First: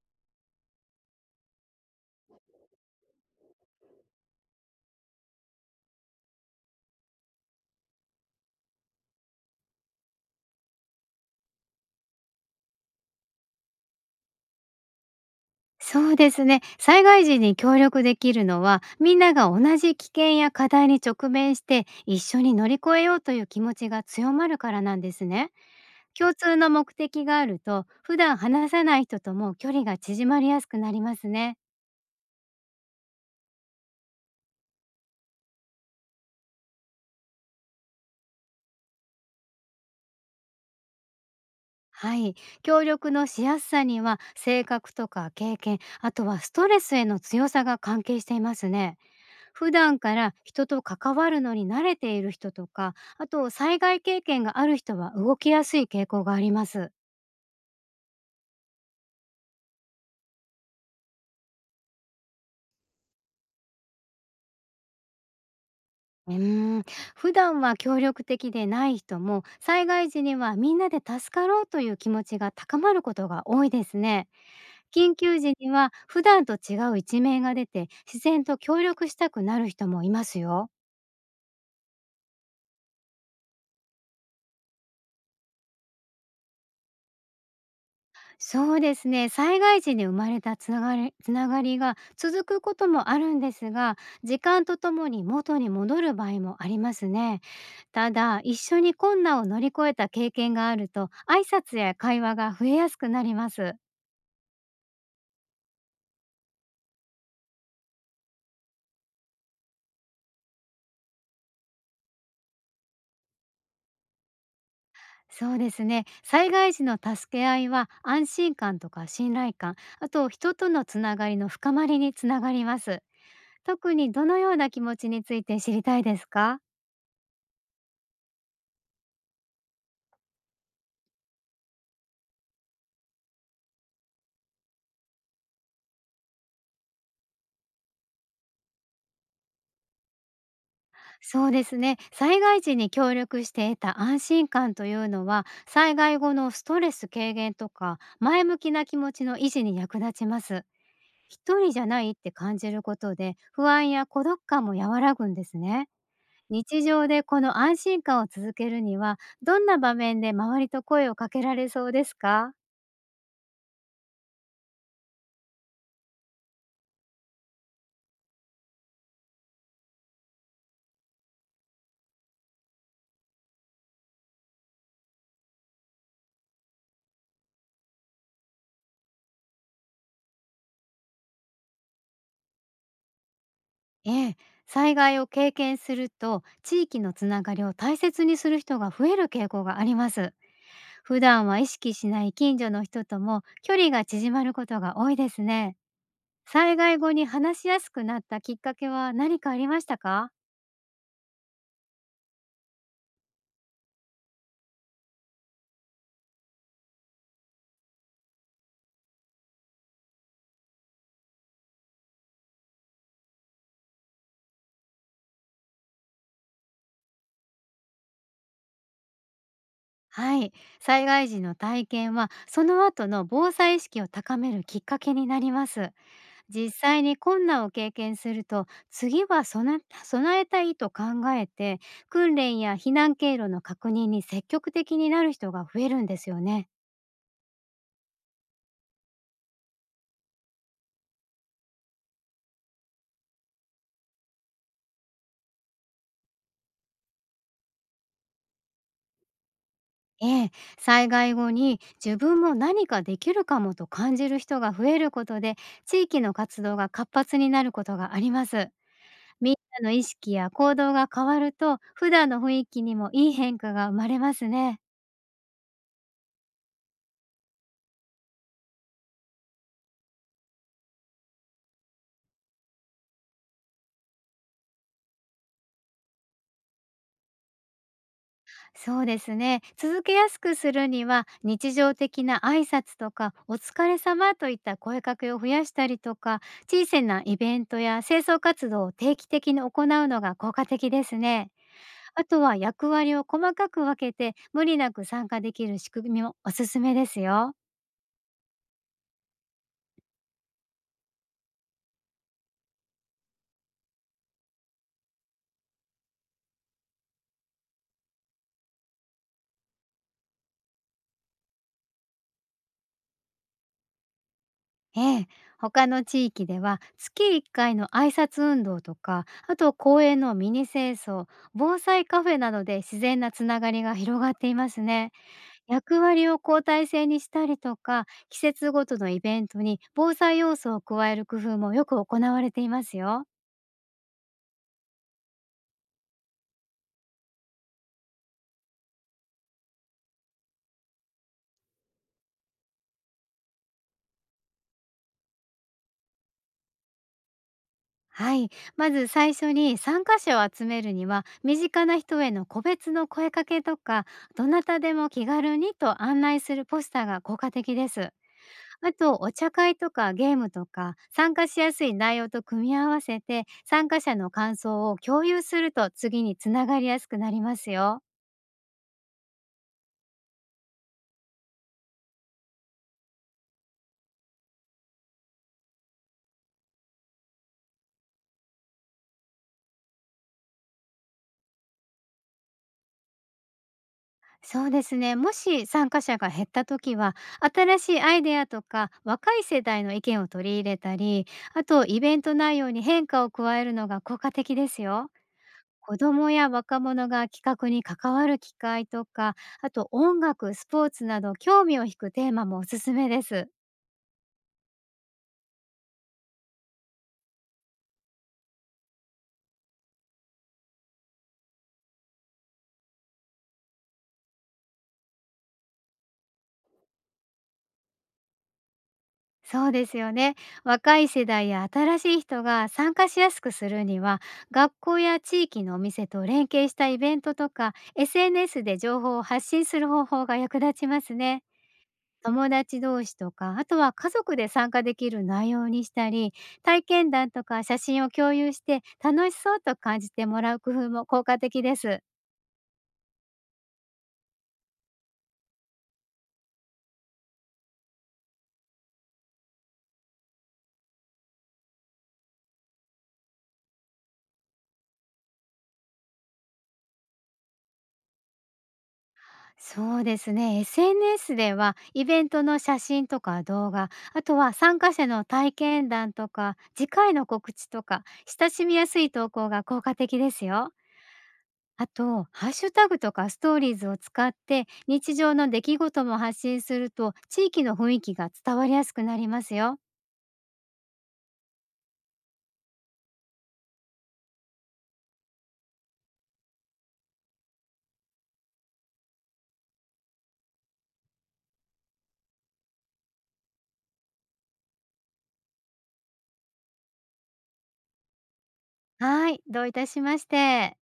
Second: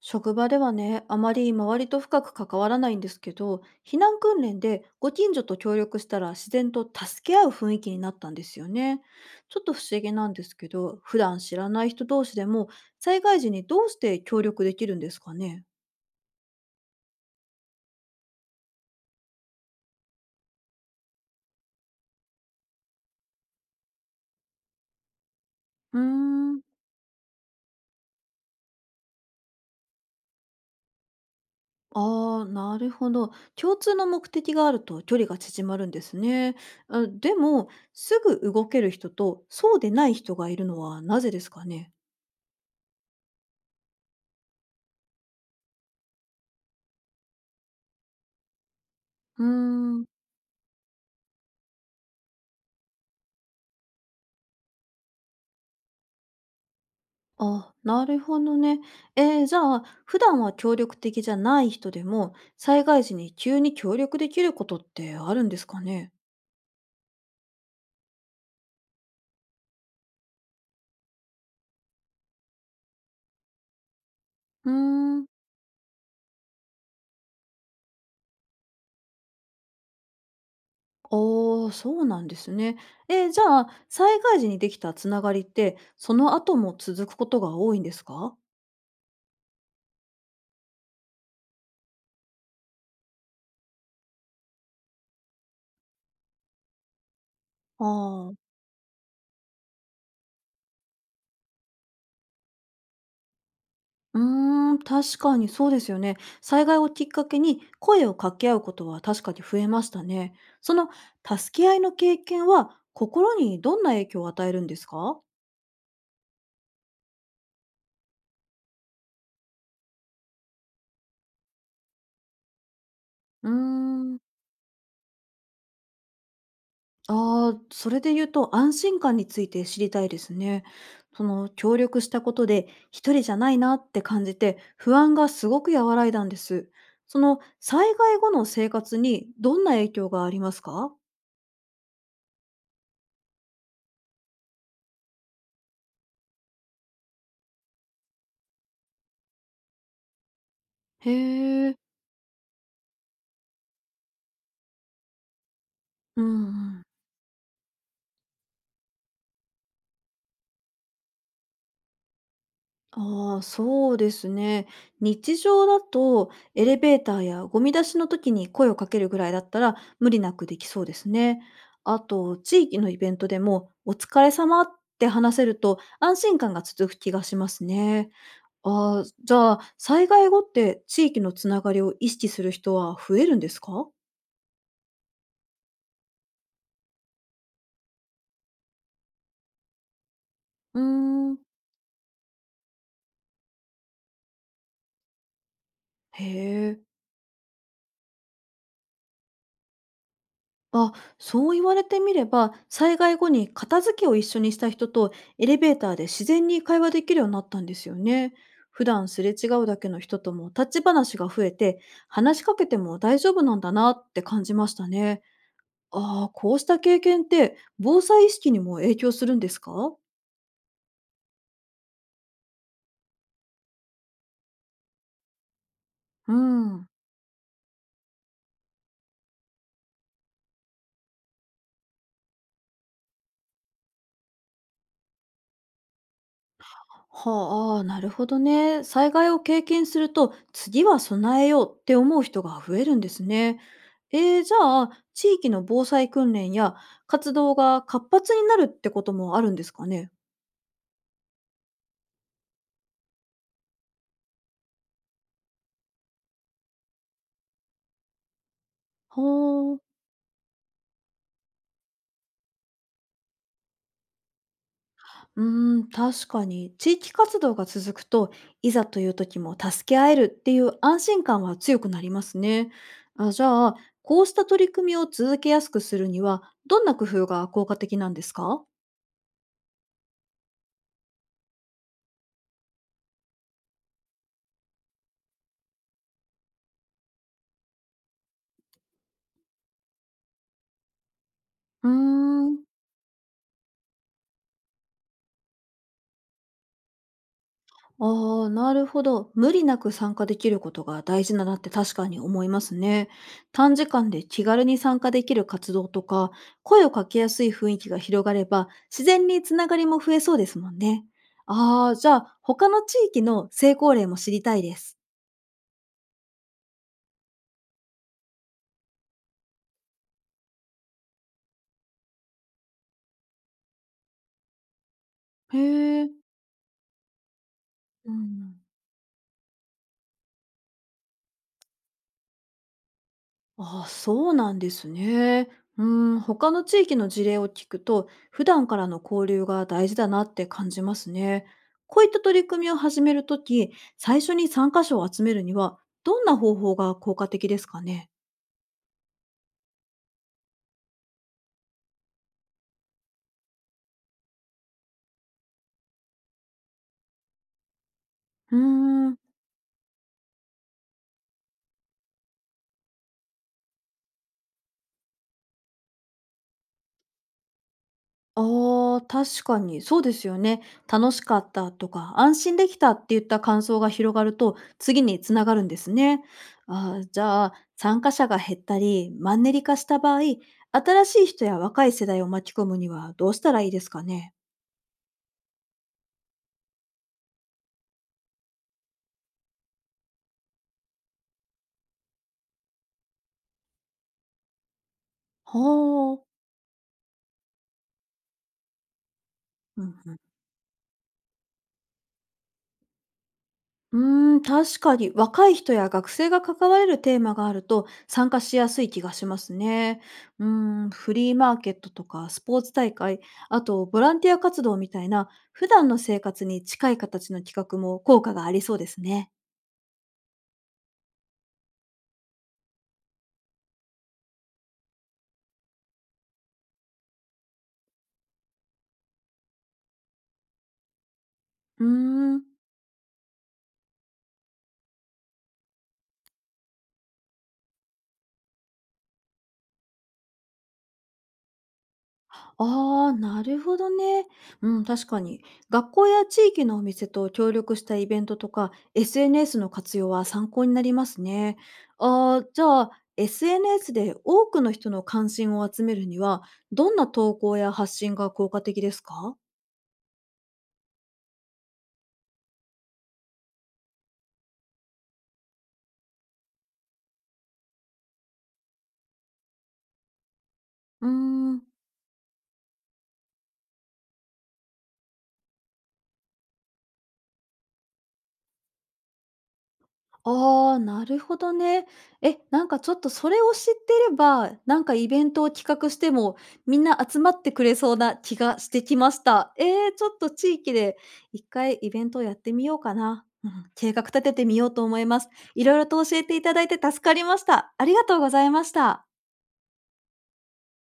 職場ではね、あまり周りと深く関わらないんですけど、避難訓練でご近所と協力したら自然と助け合う雰囲気になったんですよね。ちょっと不思議なんですけど、普段知らない人同士でも災害時にどうして協力できるんですかね。そうですね。災害時に協力できるのは、みんなが同じ危険や課題に直面して、一緒に乗り越えようという気持ちが強まるからなんですね。うー共通ん。の目的があると、普段話さない人とも距離が縮まりやすくなりますね。あー、なるほど。共通の目的があると距離が縮まるんですね。あでも、すぐ動ける人とそうでない人がいるのはなぜですかね。はい。協力のしやすさには、性格とか経験、あとはストレスへの強さが関係していますね。うー普段ん。から人と関わるのに慣れている人とか、あと災害経験がある人は動きやすい傾向があります。あ、なるほどね。じゃあ、普段は協力的じゃない人でも、災害時に急に協力できることってあるんですかね？うーん、普段は協力的でない人も災害時にはみんなで助かろうという気持ちが高まることが多いですね。うー緊ん。急時には普段と違う一面が出て自然と協力したくなる人もいますよ。ああ、そうなんですね。じゃあ、災害時にできたつながりって、その後も続くことが多いんですか？そうですね。災害時に生まれたつながりが続くこともあるんですが、時間とともに元に戻る場合もありますね。あただ、あ。一緒に困難を乗り越えた経験があると、挨拶や会話が増えやすくなります。うーん、確かにそうですよね。災害をきっかけに声を掛け合うことは確かに増えましたね。その助け合いの経験は心にどんな影響を与えるんですか？そうですね。災害時の助け合いは安心感とか信頼感、あと人とのつながりの深まりにつながります。うー特にん。どのような気持ちについて知りたいですか？ああ、それで言うと安心感について知りたいですね。その協力したことで一人じゃないなって感じて不安がすごく和らいだんです。その災害後の生活にどんな影響がありますか？そうですね。災害時に協力して得た安心感というのは、災害後のストレス軽減とか前向きな気持ちの維持に役立ちます。一へ人え。じゃないって感じることで、不安や孤独感も和らぐんですね。うんうん。日常でこの安心感を続けるには、どんな場面で周りと声をかけられそうですか？ああ、そうですね。日常だとエレベーターやゴミ出しの時に声をかけるぐらいだったら無理なくできそうですね。あと、地域のイベントでもお疲れ様って話せると安心感が続く気がしますね。ああ、じゃあ災害後って地域のつながりを意識する人は増えるんですか？ええ、災害を経験すると地域のつながりを大切にする人が増える傾向があります。うー普ん。段は意識しない近所の人とも距離が縮まることが多いですね。へ災え。害後に話しやすくなったきっかけは何かありましたか？あ、そう言われてみれば、災害後に片付けを一緒にした人とエレベーターで自然に会話できるようになったんですよね。普段すれ違うだけの人とも立ち話が増えて、話しかけても大丈夫なんだなって感じましたね。ああ、こうした経験って防災意識にも影響するんですか？はい、災害時の体験はその後の防災意識を高めるきっかけになります。う実ん。際に困難を経験すると、次は備えたいと考えて、訓練や避難経路の確認に積極的になる人が増えるんですよね。はあ、あーなるほどね。災害を経験すると、次は備えようって思う人が増えるんですね。じゃあ、地域の防災訓練や活動が活発になるってこともあるんですかね。ええ、災害後に自分も何かできるかもと感じる人が増えることで、地域の活動が活発になることがあります。みんはなの意識や行動が変わると、普段の雰囲気にもいい変化が生まれますね。あ、うーん、確かに。地域活動が続くと、いざという時も助け合えるっていう安心感は強くなりますね。あじゃあ、こうした取り組みを続けやすくするには、どんな工夫が効果的なんですか？そうですね。続けやすくするには、日常的な挨拶とかお疲れ様といった声かけを増やしたりとか、小さなイベントや清掃活動を定期的に行うのが効果的ですね。うーあとはん。役割を細かく分けて、無理なく参加できる仕組みもおすすめですよ。ああ、なるほど。無理なく参加できることが大事だなって確かに思いますね。短時間で気軽に参加できる活動とか、声をかけやすい雰囲気が広がれば、自然につながりも増えそうですもんね。ああ、じゃあ、他の地域の成功例も知りたいです。ええ、他の地域では月1回の挨拶運動とか、あと公園のミニ清掃、防災カフェなどで自然なつながりが広がっていますね。へ役え。割を交代制にしたりとか、う季ん。節ごとのイベントに防災要素を加える工夫もよく行われていますよ。ああ、そうなんですね。うーん、他の地域の事例を聞くと、普段からの交流が大事だなって感じますね。こういった取り組みを始めるとき、最初に参加者を集めるには、どんな方法が効果的ですかね。はい。まず最初に参加者を集めるには、身近な人への個別の声かけとか、どなたでも気軽にと案内するポスターが効果的です。うーあと、ん。お茶会とかゲームとか、参加しやすい内容と組み合わせて、参加者の感想を共有すると次につながりやすくなりますよ。ああ、確かに、そうですよね。楽しかったとか、安心できたっていった感想が広がると、次につながるんですね。ああ、じゃあ、参加者が減ったり、マンネリ化した場合、新しい人や若い世代を巻き込むにはどうしたらいいですかね。そうですね。もし参加者が減った時は、新しいアイデアとか若い世代の意見を取り入れたり、あとイベント内容に変化を加えるのが効果的ですよ。は子どあ。もや若者が企画に関わる機会とか、あうとんうん。音楽、スポーツなど興味を引くテーマもおすすめです。うーん、確かに若い人や学生が関われるテーマがあると参加しやすい気がしますね。うーん、フリーマーケットとかスポーツ大会、あとボランティア活動みたいな普段の生活に近い形の企画も効果がありそうですね。そうですよね。若い世代や新しい人が参加しやすくするには、学校や地域のお店と連携したイベントとか、SNS で情報を発信する方法が役立ちますね。うーん。友達同士とか、あとは家族で参加できる内容にしたり、体験談とか写真を共有して楽しそうと感じてもらう工夫も効果的です。ああ、なるほどね。うん、確かに。学校や地域のお店と協力したイベントとか、SNS の活用は参考になりますね。ああ、じゃあ、SNS で多くの人の関心を集めるには、どんな投稿や発信が効果的ですか？そうですね。SNS ではイベントの写真とか動画、あとは参加者の体験談とか、次回の告知とか、親しみやすい投稿が効果的ですよ。うーん。あと、ハッシュタグとかストーリーズを使って日常の出来事も発信すると、地域の雰囲気が伝わりやすくなりますよ。ああ、なるほどね。え、なんかちょっとそれを知ってれば、なんかイベントを企画しても、みんな集まってくれそうな気がしてきました。ええ、ちょっと地域で一回イベントをやってみようかな。うん、計画立ててみようと思います。いろいろと教えていただいて助かりました。ありがとうございました。はい、どういたしまして。